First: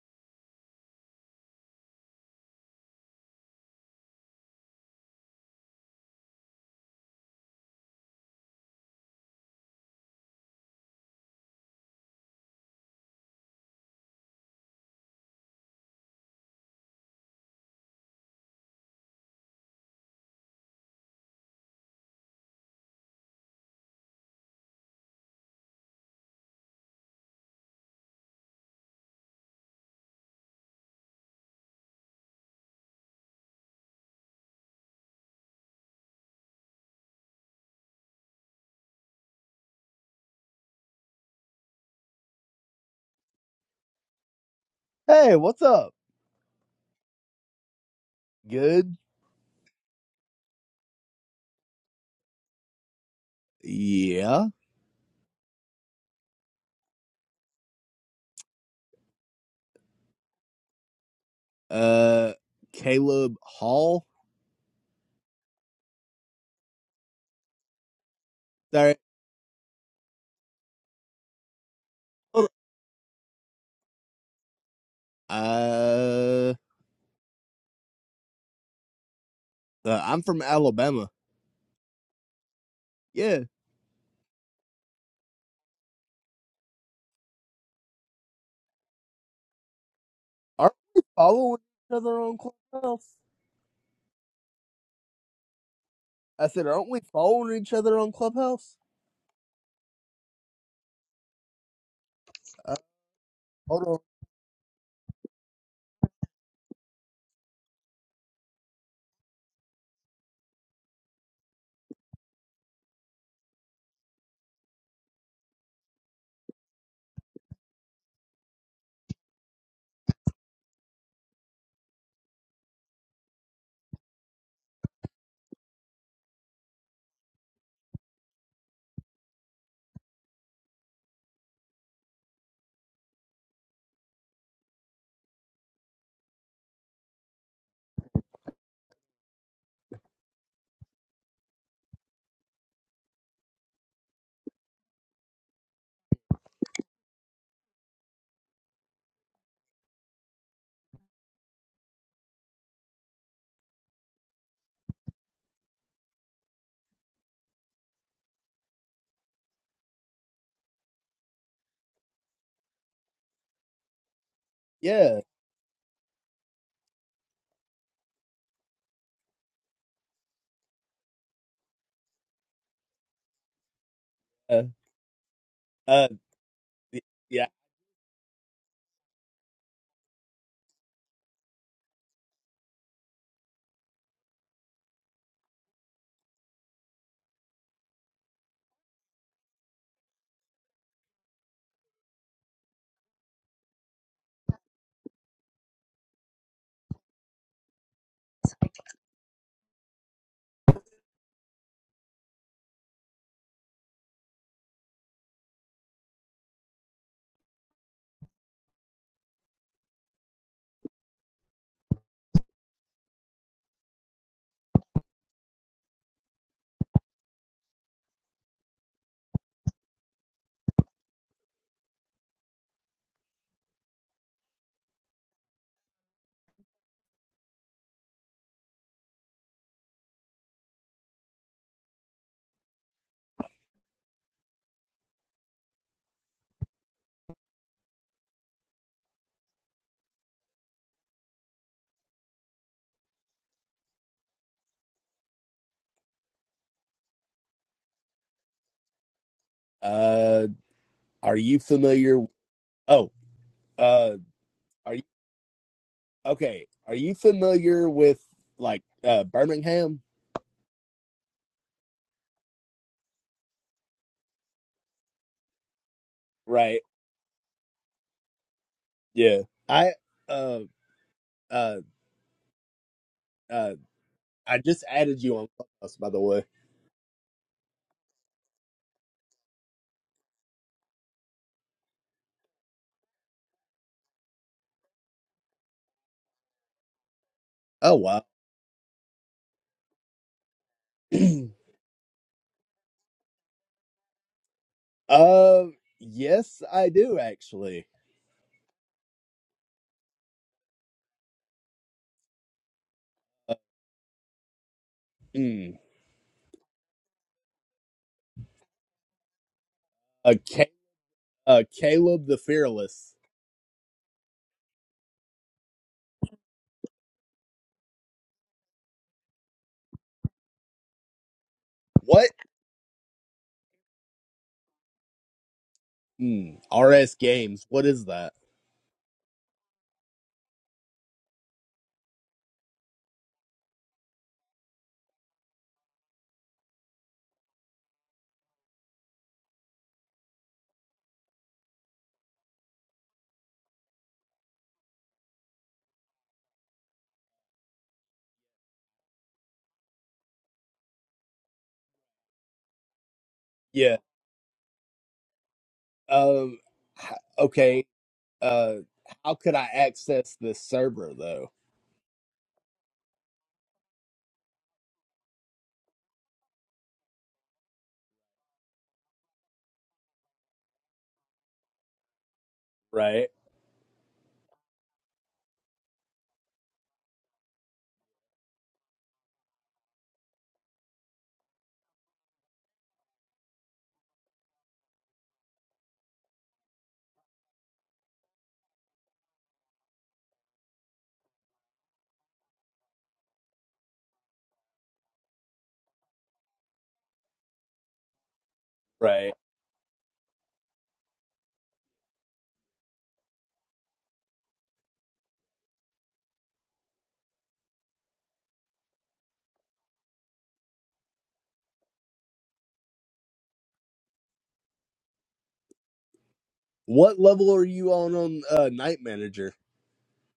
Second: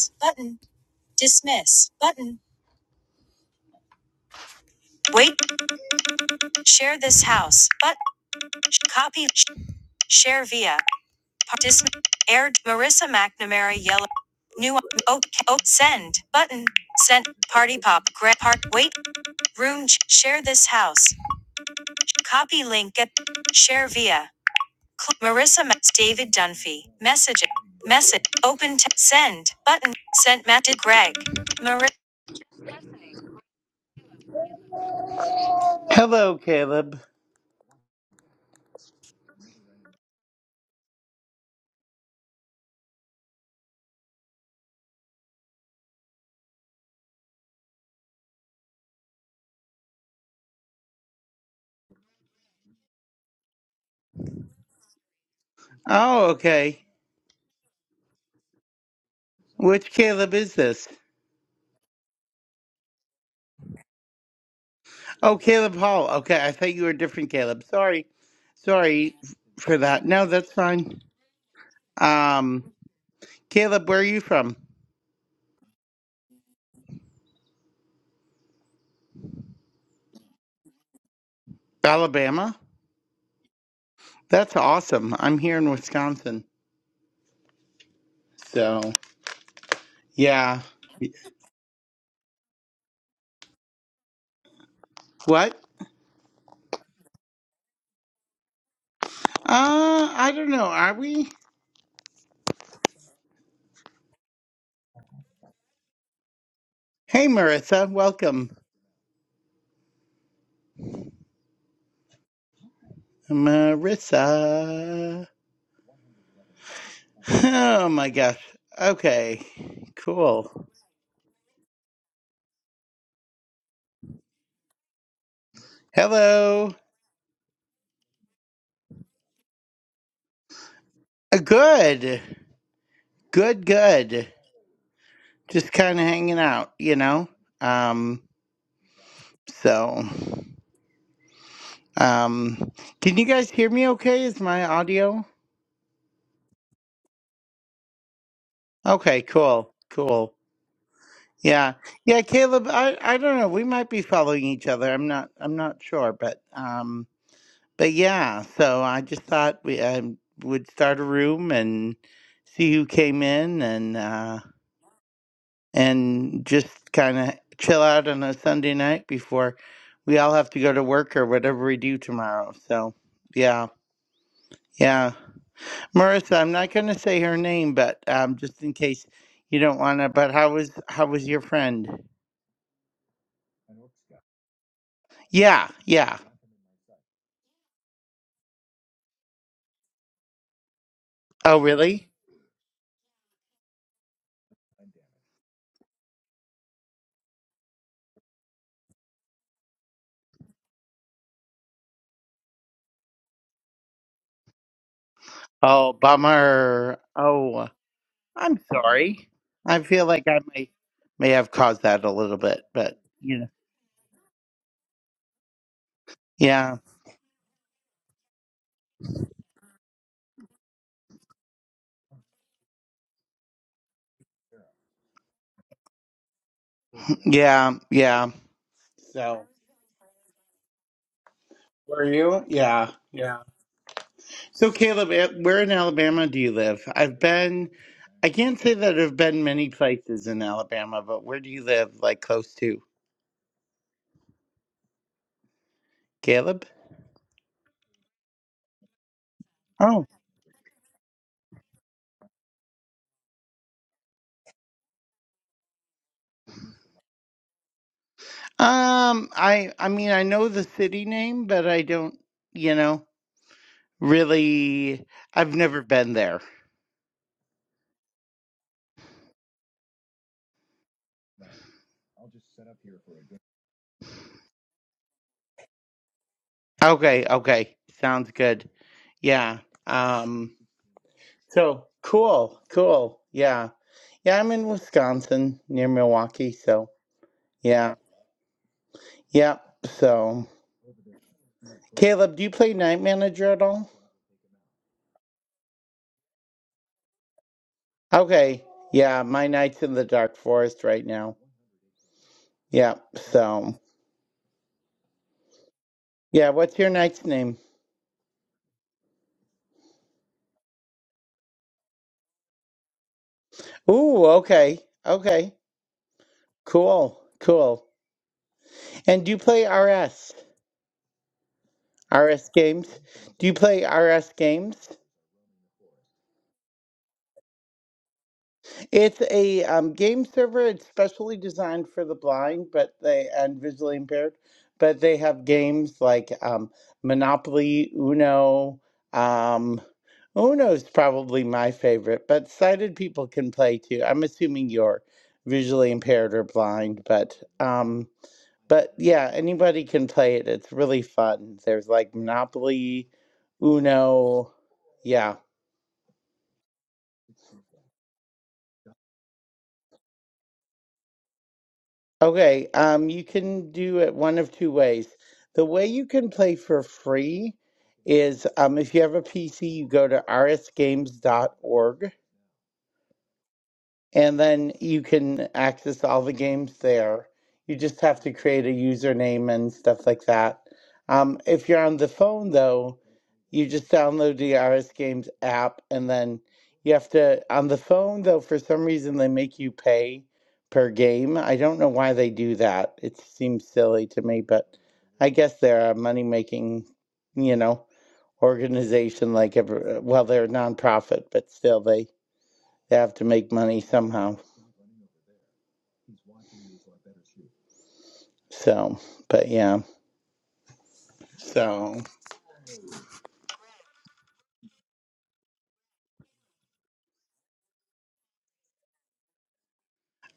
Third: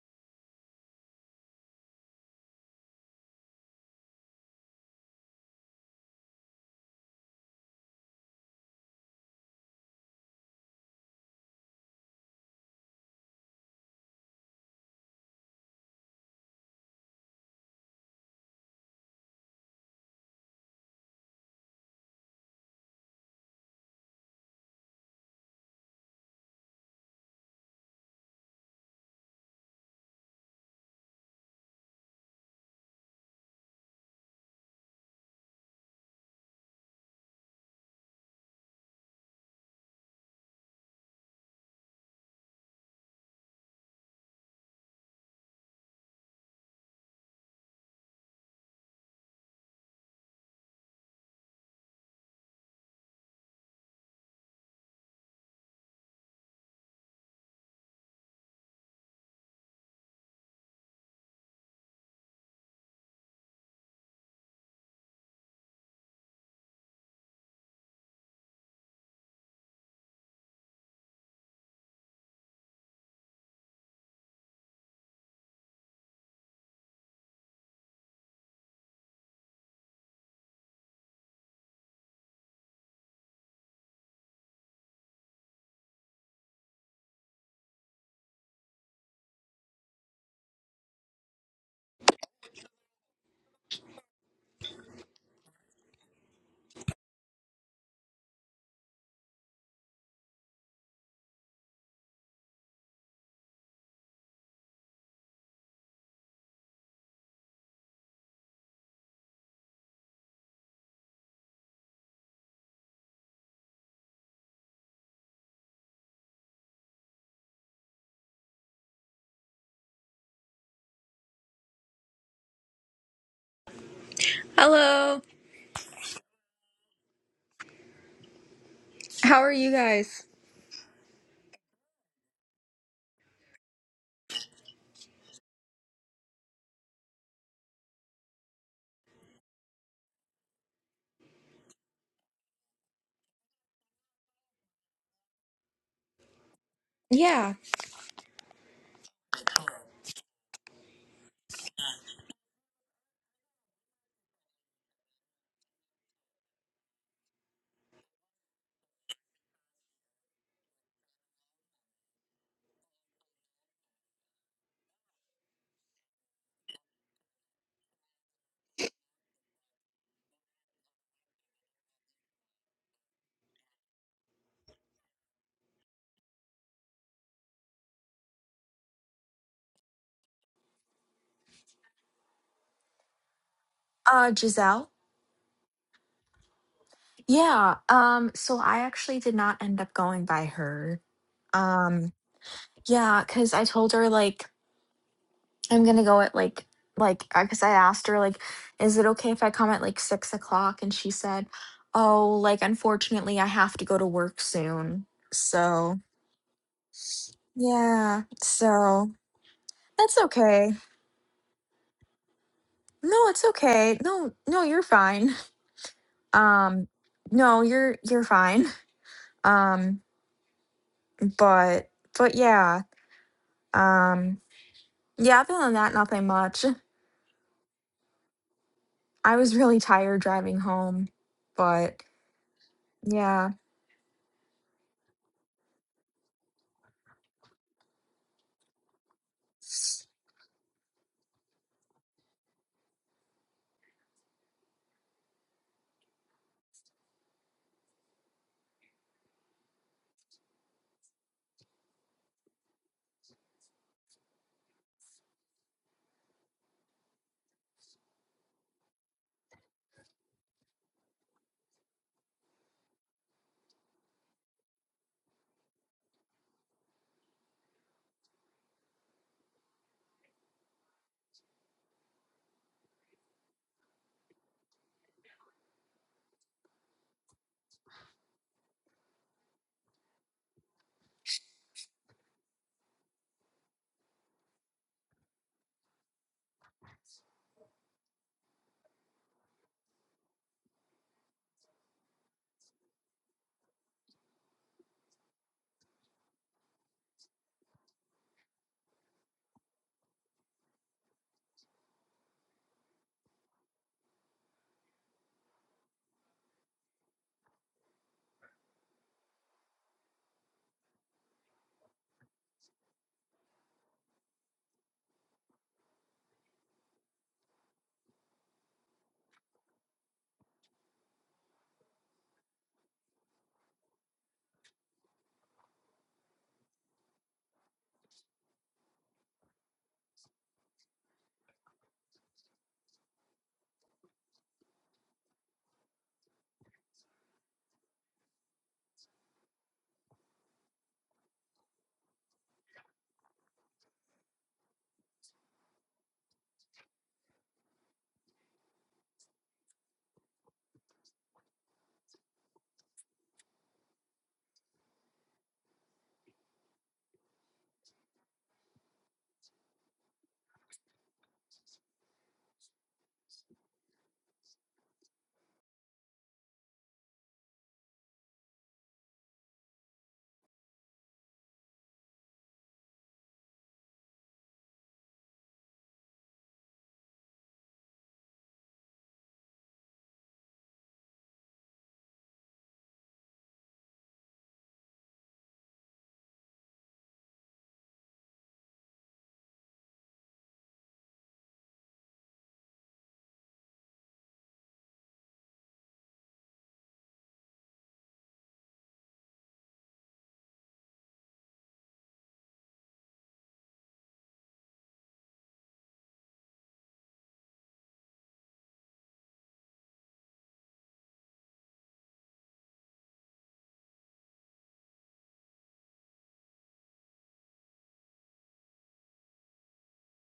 house Button. Dismiss. Button. Wait. Share this house. button copy. Share via. Par- Dis- aired. Marissa McNamara. Yellow. New. Oh, oh. Send. Button. Sent. Party pop. Grab. Part. Wait. Room. Share this house. Copy link. At, share via. Cl- Marissa. David Dunphy. Message. Message. Open. T- send. Button. Sent. Matt. Greg. Marissa. Hello, Caleb. Hey, what's up? Good. Yeah. Oh, okay. Which Caleb is this? Uh, Caleb Hall. Oh, Caleb Hall. Okay, I thought you were a different Caleb. Sorry. Sorry. Sorry for that. No, that's fine. Hold Um, Caleb, where are you from? on. Uh, uh, I'm from Alabama. Alabama? Yeah. That's awesome. I'm here in Wisconsin. So, yeah. Aren't we following each other on Clubhouse? What? I said, aren't we following each other on Clubhouse? Uh, I don't know. Are we? Uh, hold on. Hey, Marissa. Welcome. Marissa. Oh, my gosh. Okay. Cool. Hello. Hello. How are you guys? Uh, Good. Good, good. just kind of hanging out, you know? Um, so, um, can you guys hear me okay? Is my audio? Yeah, Okay, cool, cool. Yeah, yeah, Caleb, I, I don't know. We might be following each other. I'm not, I'm not sure, but, um, but yeah, so I just thought we um would start a room and see who came in and, uh, Yeah. and just kind of chill out on a Sunday night before we all have to go to work or whatever we do tomorrow. So, yeah, Uh, yeah. uh, Marissa, I'm not going to y- say her yeah. name, but um, just in case you don't want to. But how was how was your friend? uh, Giselle. Yeah, yeah. Yeah, um, so I actually did not end up going by her. Oh, really? Um, yeah, because I told her like I'm gonna go at like like because I asked her like, is it okay if I come at like six o'clock? And she said, oh, like unfortunately I have to go to work soon. Oh, So bummer. Oh, yeah, I'm so sorry. I feel that's like I may okay. may have caused that a little bit, but No, you it's know. okay. No, no, you're fine. Yeah, Um, no, you're you're fine. Um, but but yeah, um, yeah. Other than that, nothing much. yeah, yeah. I So, was really tired driving home, but were you? Yeah, yeah. yeah. So, Caleb, eh, where in Alabama do you live? I've been, I can't say that I've been many places in Alabama, but where do you live, like close to? Caleb? Oh. Uh, are you familiar? Oh, uh, are you okay? Are you familiar with like uh Um, I, I Birmingham? mean, I know the city name, but I don't, you know, really, I've never been there. Right. Yeah. I uh uh Uh, I just added you on Clubhouse, by the way. Okay, okay. Sounds good. Yeah. Um, so cool, cool. Yeah. Yeah, I'm in Wisconsin near Milwaukee, so yeah. Oh wow. Yep. So. Caleb, do you play Night Manager at all? uh, yes, I do actually. Okay. Yeah, my knight's in the Dark Forest right now. Yeah, Uh, so. mm, Yeah, what's your knight's name? uh, Ca- uh, Caleb the Fearless. Ooh, okay. Okay. Cool. Cool. And do you play RS? What? RS games? Do you play RS games? Mm, RS Games. What is that? It's a um, game server. It's specially designed for the blind, but they and visually impaired. But they have games like um, Monopoly, Uno. Um, Uno's probably my favorite, but sighted people can play too. I'm assuming you're visually impaired or blind, but um, but yeah, anybody can play it. It's really fun. There's like Monopoly, Yeah. Uno. Yeah. Um. h- Okay. Uh, how could I access this server though? Okay, um, you can do it one of two ways. The way you can play for free is um, if you have a PC, you go to rsgames.org Right. and then you can access all the games there. You just have to create a username and stuff like that. Um, if you're on the phone, though, you just download the RS Games app, and then you have to on the phone though. For some reason, they make you pay per game. I don't know why they do that. It seems silly to me, but I guess they're a money making, you know, organization Right. like every. Well, they're a nonprofit, but still they they have to make money somehow. So, but yeah. So, What level are you on on uh, Night Manager?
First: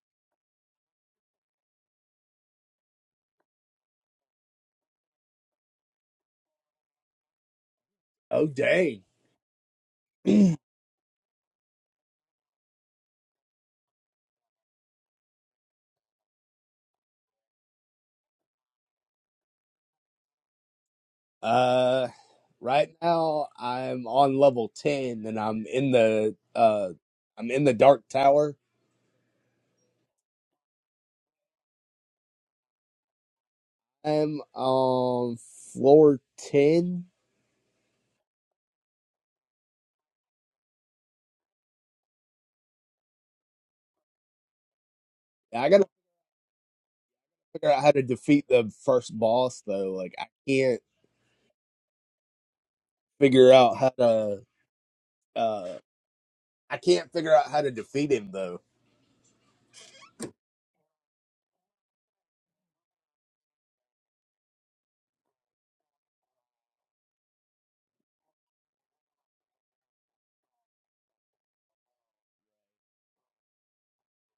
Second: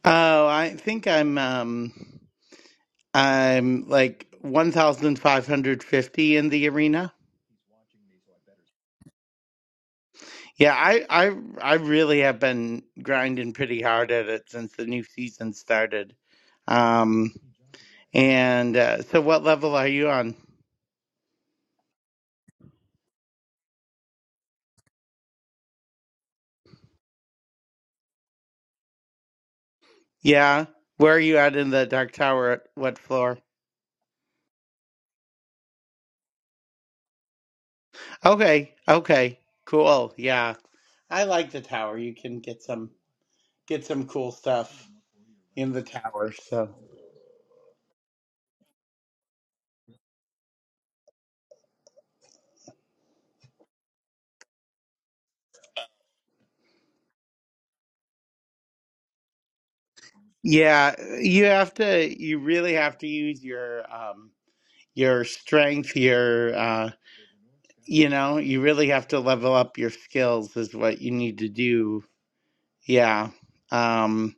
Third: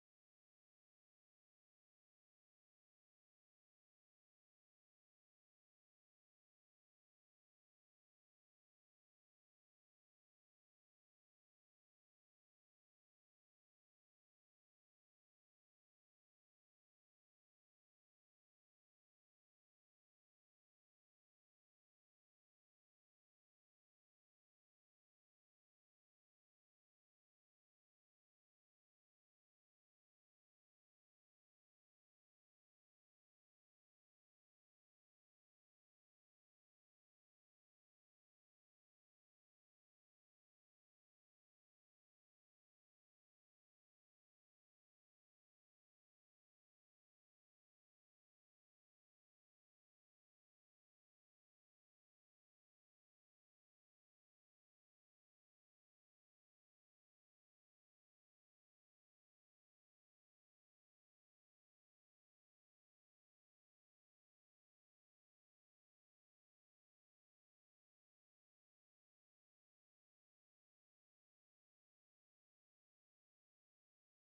oh, I think I'm um I'm like 1550 in the arena. Oh dang. Yeah, I I I really have been grinding pretty hard at it since the new season started. Um and uh, so what level are you on? Uh, right now I'm on level ten, and I'm in the uh, I'm in the dark tower. Yeah. Where are you at in the dark tower at what floor? I'm on floor ten. Okay. Okay. Cool. Yeah. I like the tower. You can get some get some cool stuff. Yeah, I in the gotta tower. So figure out how to defeat the first boss though. Like I can't figure out how to uh, I can't figure out how to defeat him though. yeah, you have to. You really have to use your um your strength. Your uh, you know, you really have to level up your skills. Is what you need to do. Yeah. Um,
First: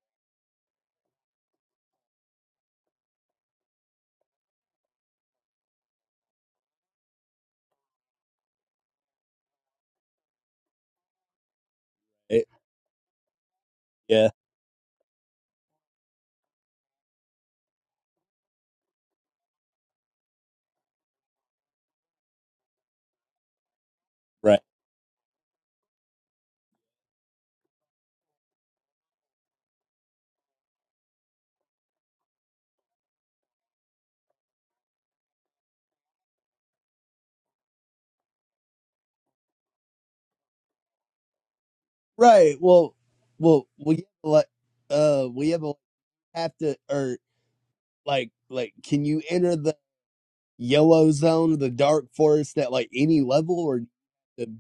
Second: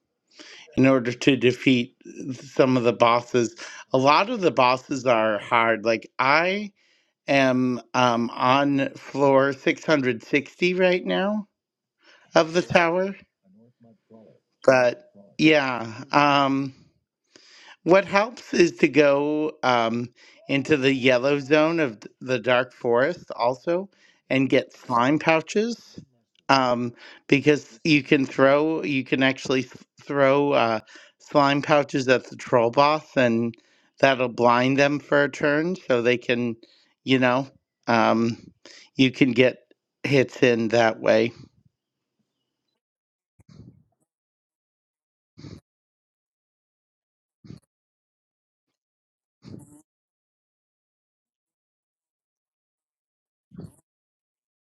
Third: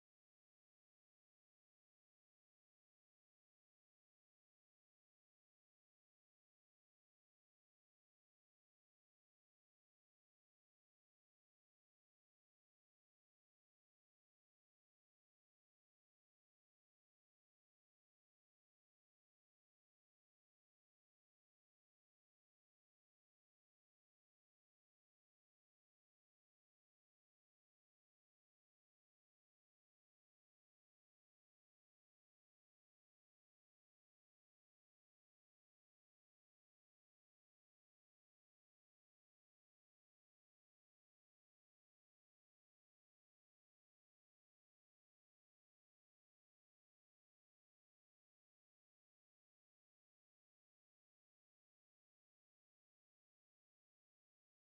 in order to defeat some of the bosses, a lot of the bosses are hard. Like I am um on floor six hundred sixty right now It, of the tower, yeah, but yeah. Um. What helps is to go um, into the yellow zone of th- the dark forest also and right, get slime pouches um, because you can throw, you can actually th- throw uh, slime pouches at the troll boss and that'll blind them for a turn so they can, you know, um, you can get hits in that way. right. Well, well, we have like uh, we have a have to or like like can you enter the yellow zone or the dark forest at like any level or the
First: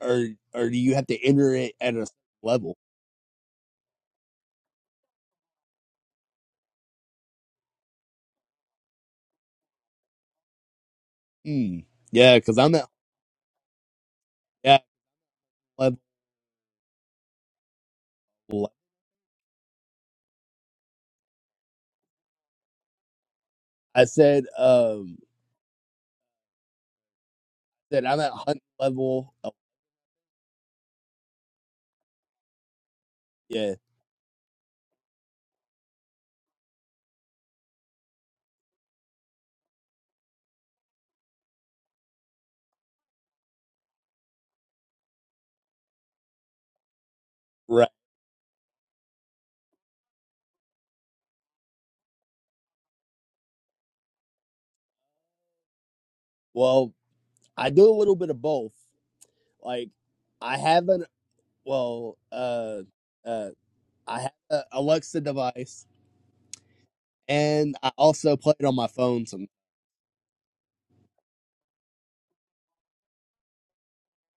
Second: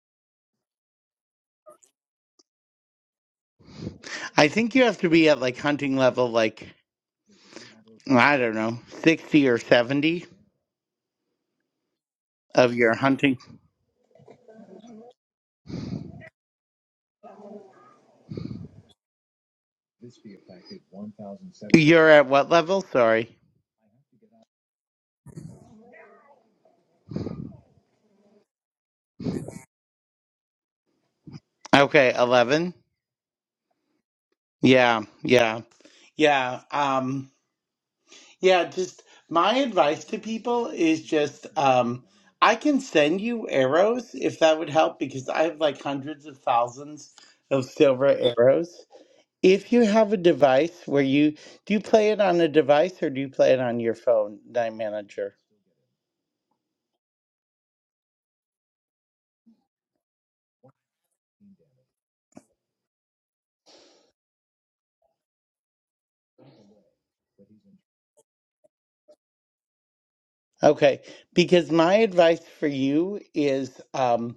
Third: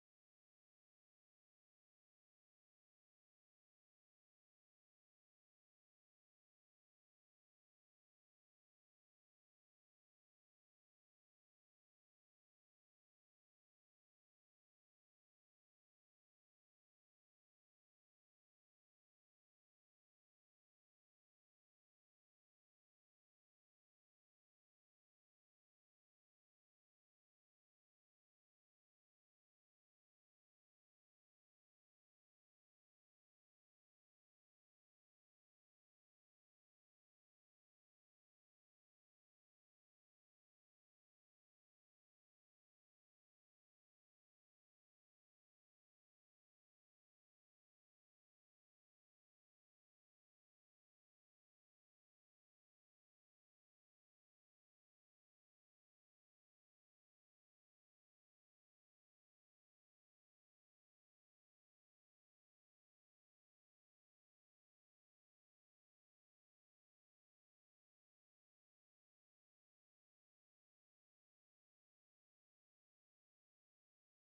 or or do you have to enter it at a level? I think you have to be at like hunting level, like, I don't know, 60 or 70 Hmm. Yeah, because of I'm at your hunting. yeah level. You're at what level? Sorry. I said um that I'm at hunt level. Oh, Okay, 11. yeah, Yeah, yeah. Yeah, um yeah, just my advice to people is just um I can send you arrows if that would help because I have like hundreds of thousands of right. silver arrows. If you have a device where you do you play it on a device or do you play it on your phone, Nine Manager? Well, I do a little bit of both. Like I have an well uh uh I have an Alexa device and I also play it on my phone. Some Okay, because my advice for you is um,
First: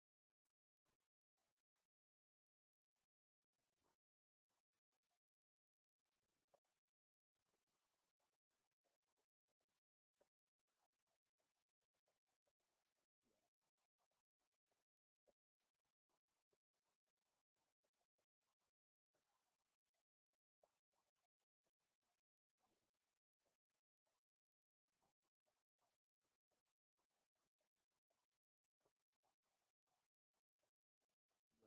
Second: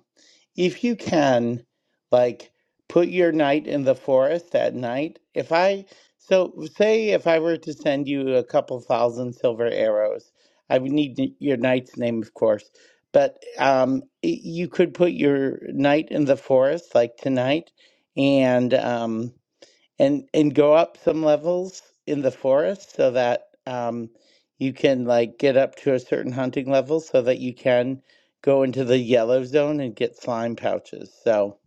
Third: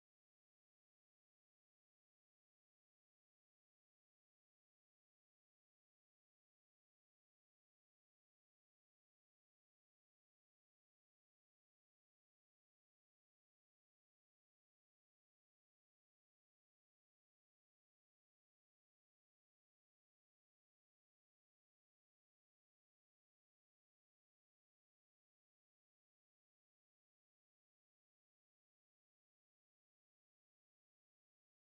if you can, like, put your night in the forest at night. If I, so say if I were to send you a couple thousand silver arrows, I would need n- your knight's name, of course, but um, y- you could put your night in the forest, like tonight, and um, and and go up some levels in the forest so that um, you can like get up to a certain hunting level so that you can go into the yellow zone and get slime pouches. So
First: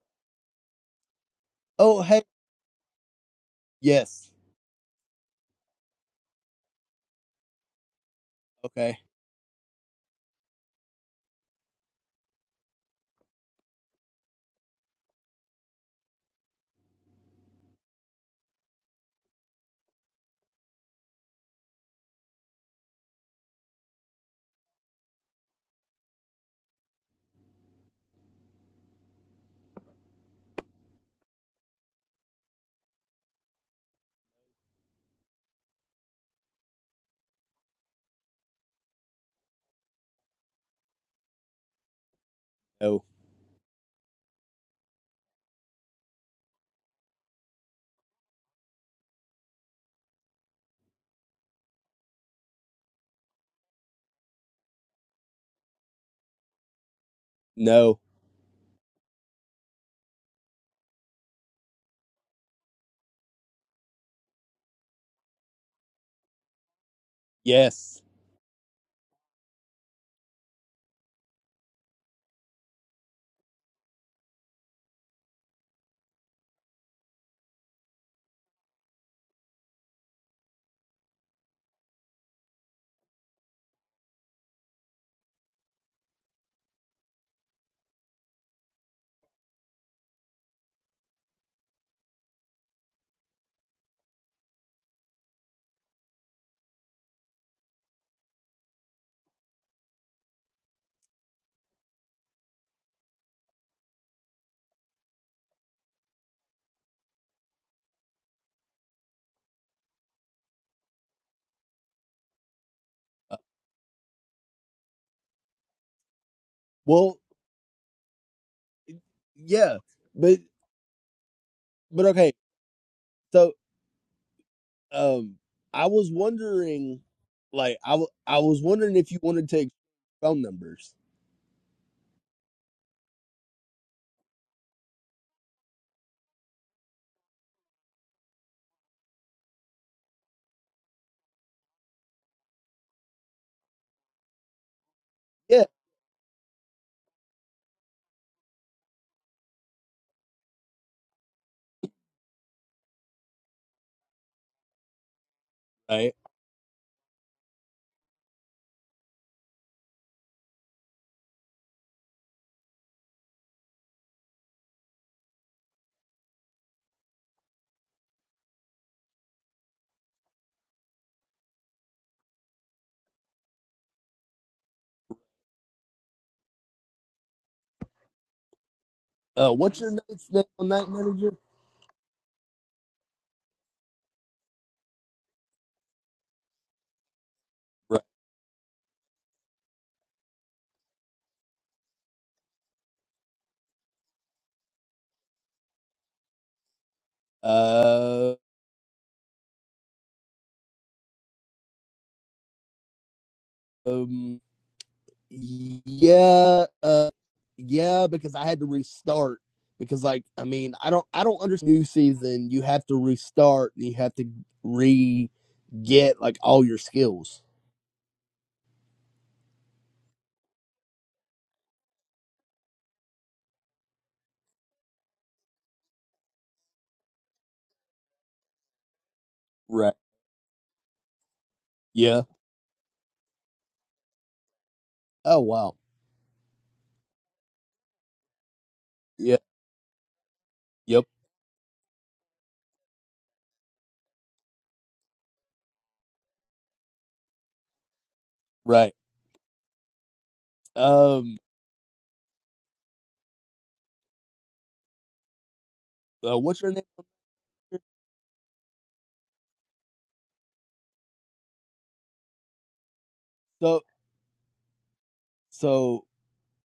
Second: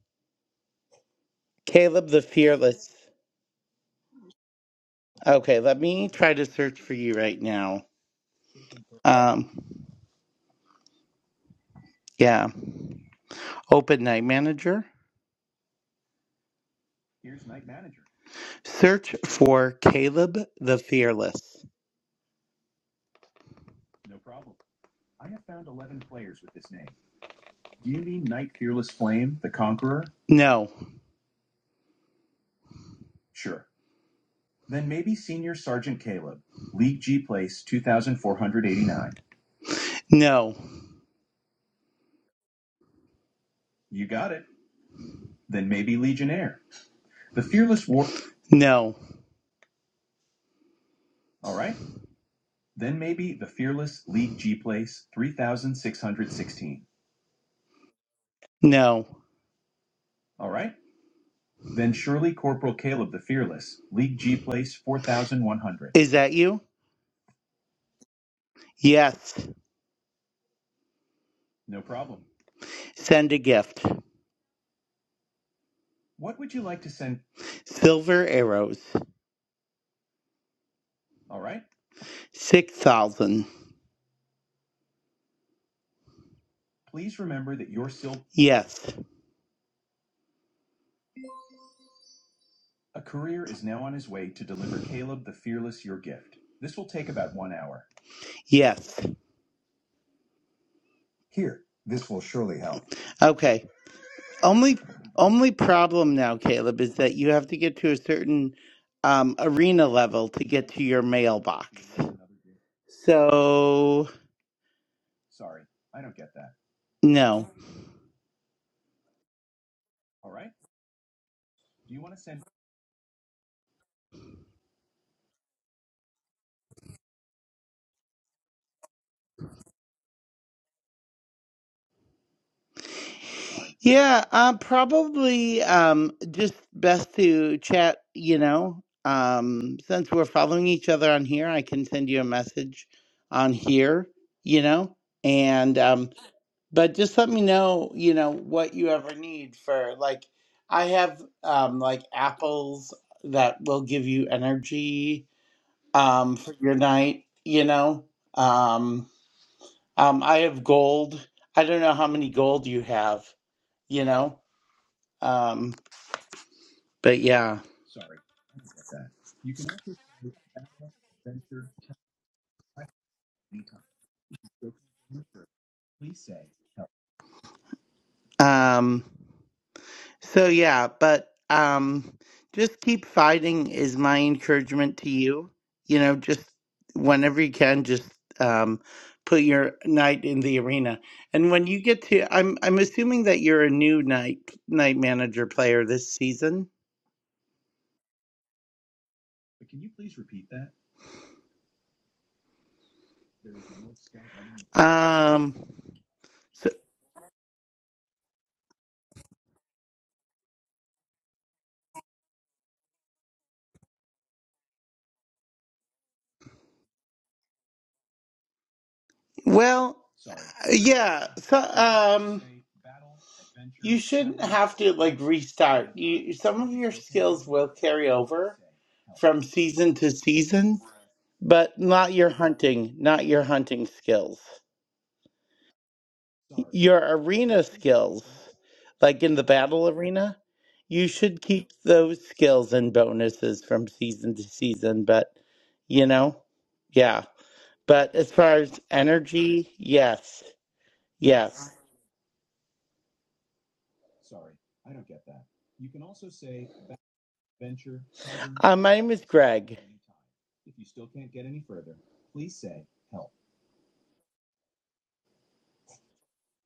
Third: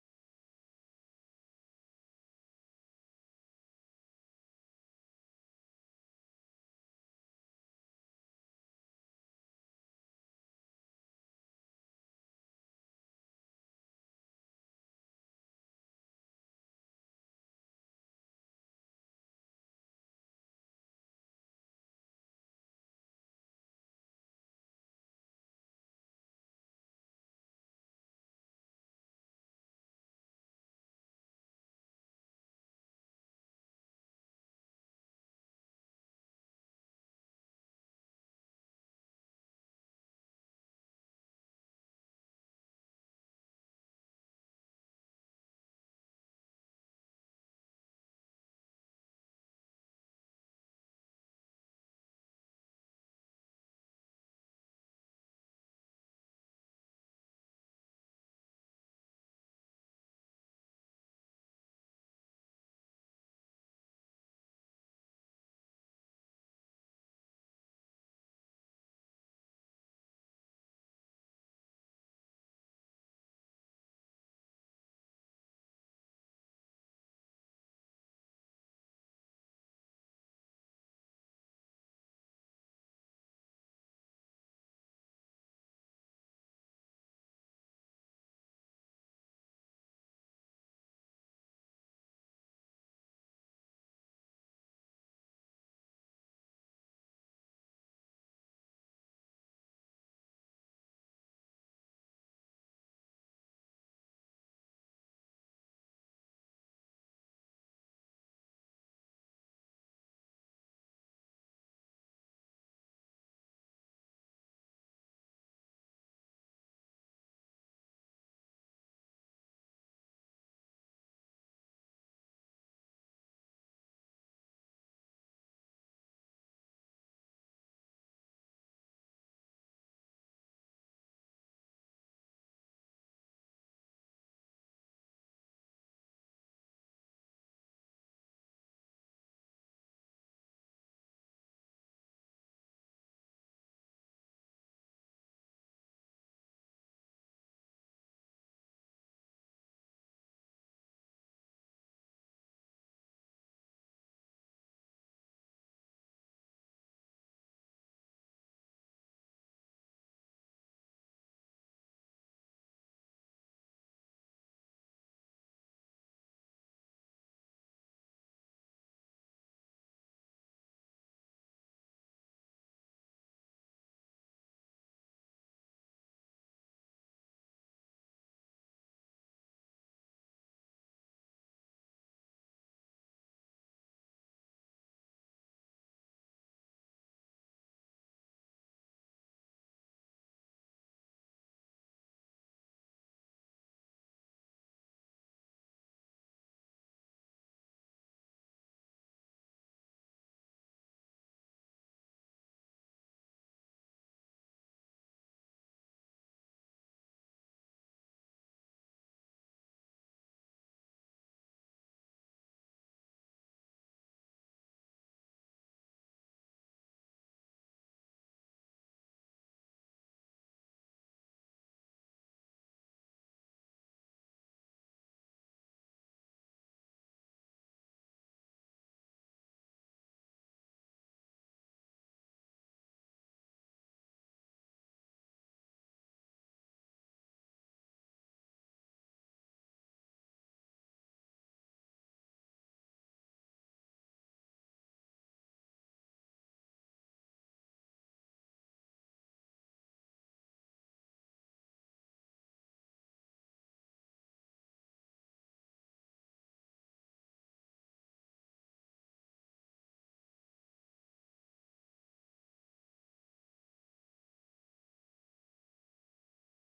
oh Caleb the hey Fearless. yes Okay, let me try to search for you right now. okay Um, yeah, open night manager. Search for Caleb the Fearless. No, no, no no, no no. Is that you? yes. Yes. Send a gift. Silver arrows. 6,000. Yes. Yes. Okay. Only only problem now, Caleb, is that you have to get to a certain um, arena level to get to your mailbox. So, Well. no. yeah, but but okay. So um, I was wondering, like, I wa- I was wondering if you wanted to exchange phone numbers. Yeah, uh, probably um, just best to chat, you know. Um, since we're following each other on here, I can send you a message on here, you know. Yeah. And um, but just let me know, you know, what you ever need for like I have um like apples that will give you energy Right. um for your night, you know. Um um I have gold. I don't know how many gold you have, you know. Um, But yeah. Um Uh, what's your night's name so on yeah, Night but Manager? um just keep fighting is my encouragement to you. You know, just whenever you can Right. just um put your knight in the arena. And when you get to I'm I'm assuming that you're a new night night manager player this season. Uh, um. Um Yeah. Uh. Yeah, because I had to restart. Because, like, I mean, I don't, I don't understand. New season, you have to restart. and You have to re get like all your skills. Well, yeah. So, um, you shouldn't have to like restart. You some of your skills will carry over from Right. season to season, but not Yeah. your hunting, not your hunting skills. Oh wow. Your arena skills, like in Yeah. the battle arena, Yep. you should keep those skills and bonuses from season to season, but you know, yeah. But as far as Right. energy, yes. Um, Yes. uh, what's your name? Uh, my name is Greg. So, so,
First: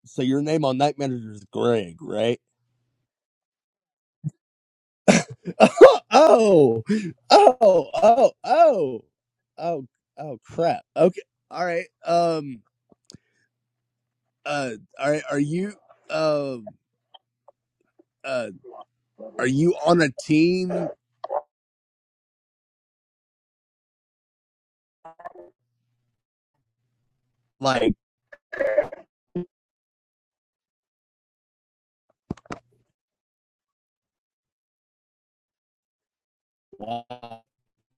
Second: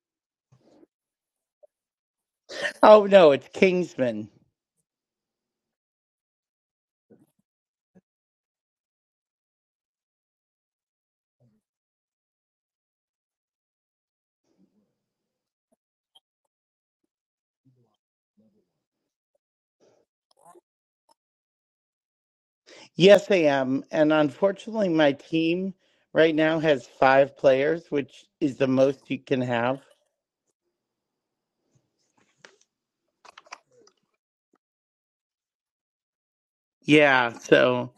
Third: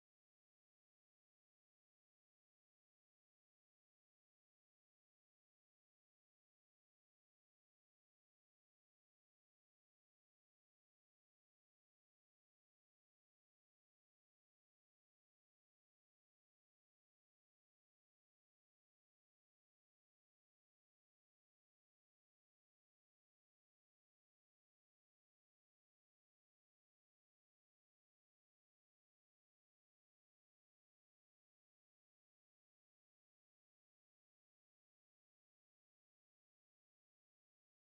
so your name on Night Manager is Greg, right? Oh, no, it's Kingsman. oh, oh, oh, oh, oh, oh, crap. Okay, all right. Um, uh, all right. Are you, um, uh, are you on a team Yes, I am. And unfortunately, my team right now has five players, like? which is the most you can have. Yeah, so,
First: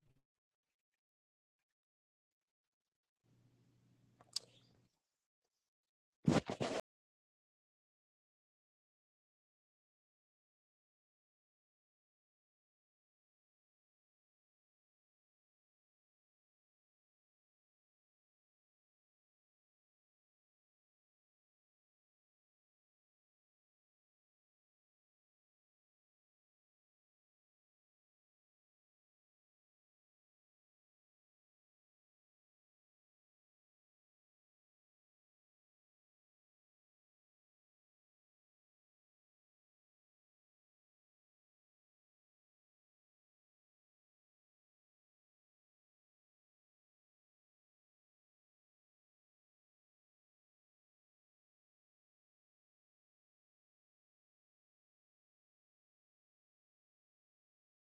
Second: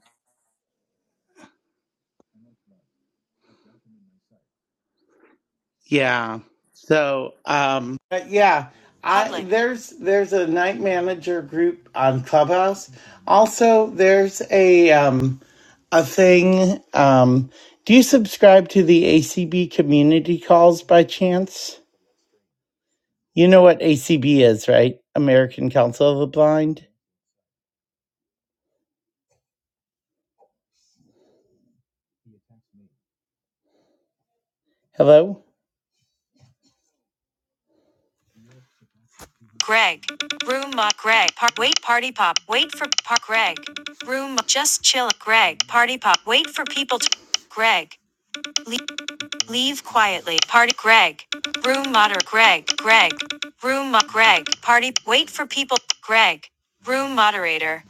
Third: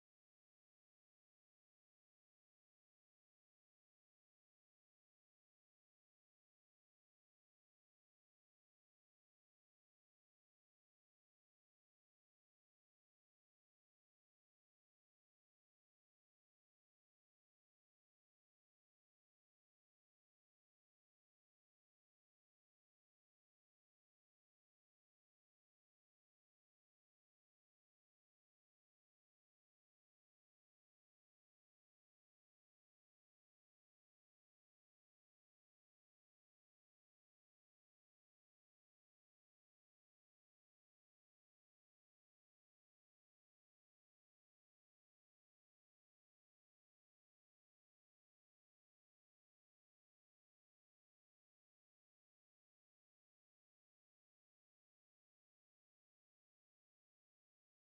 yeah. So, um, but yeah, I there's there's a night manager group on Clubhouse. Also, there's a um a thing um do you subscribe to the ACB community calls by chance? You know what ACB is, right? American Council of the Blind. Hello? Greg. Room up. Greg. Par- wait, party pop. Wait for par- Greg. Room Just chill. Greg. Party pop. Wait for people to. Greg. Le- leave quietly. Party. Greg. Room moderate. Greg. Greg. Room up. Greg. Party. Wait for people. Greg. Room moderator.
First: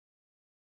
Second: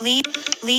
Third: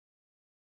Leave. Leave.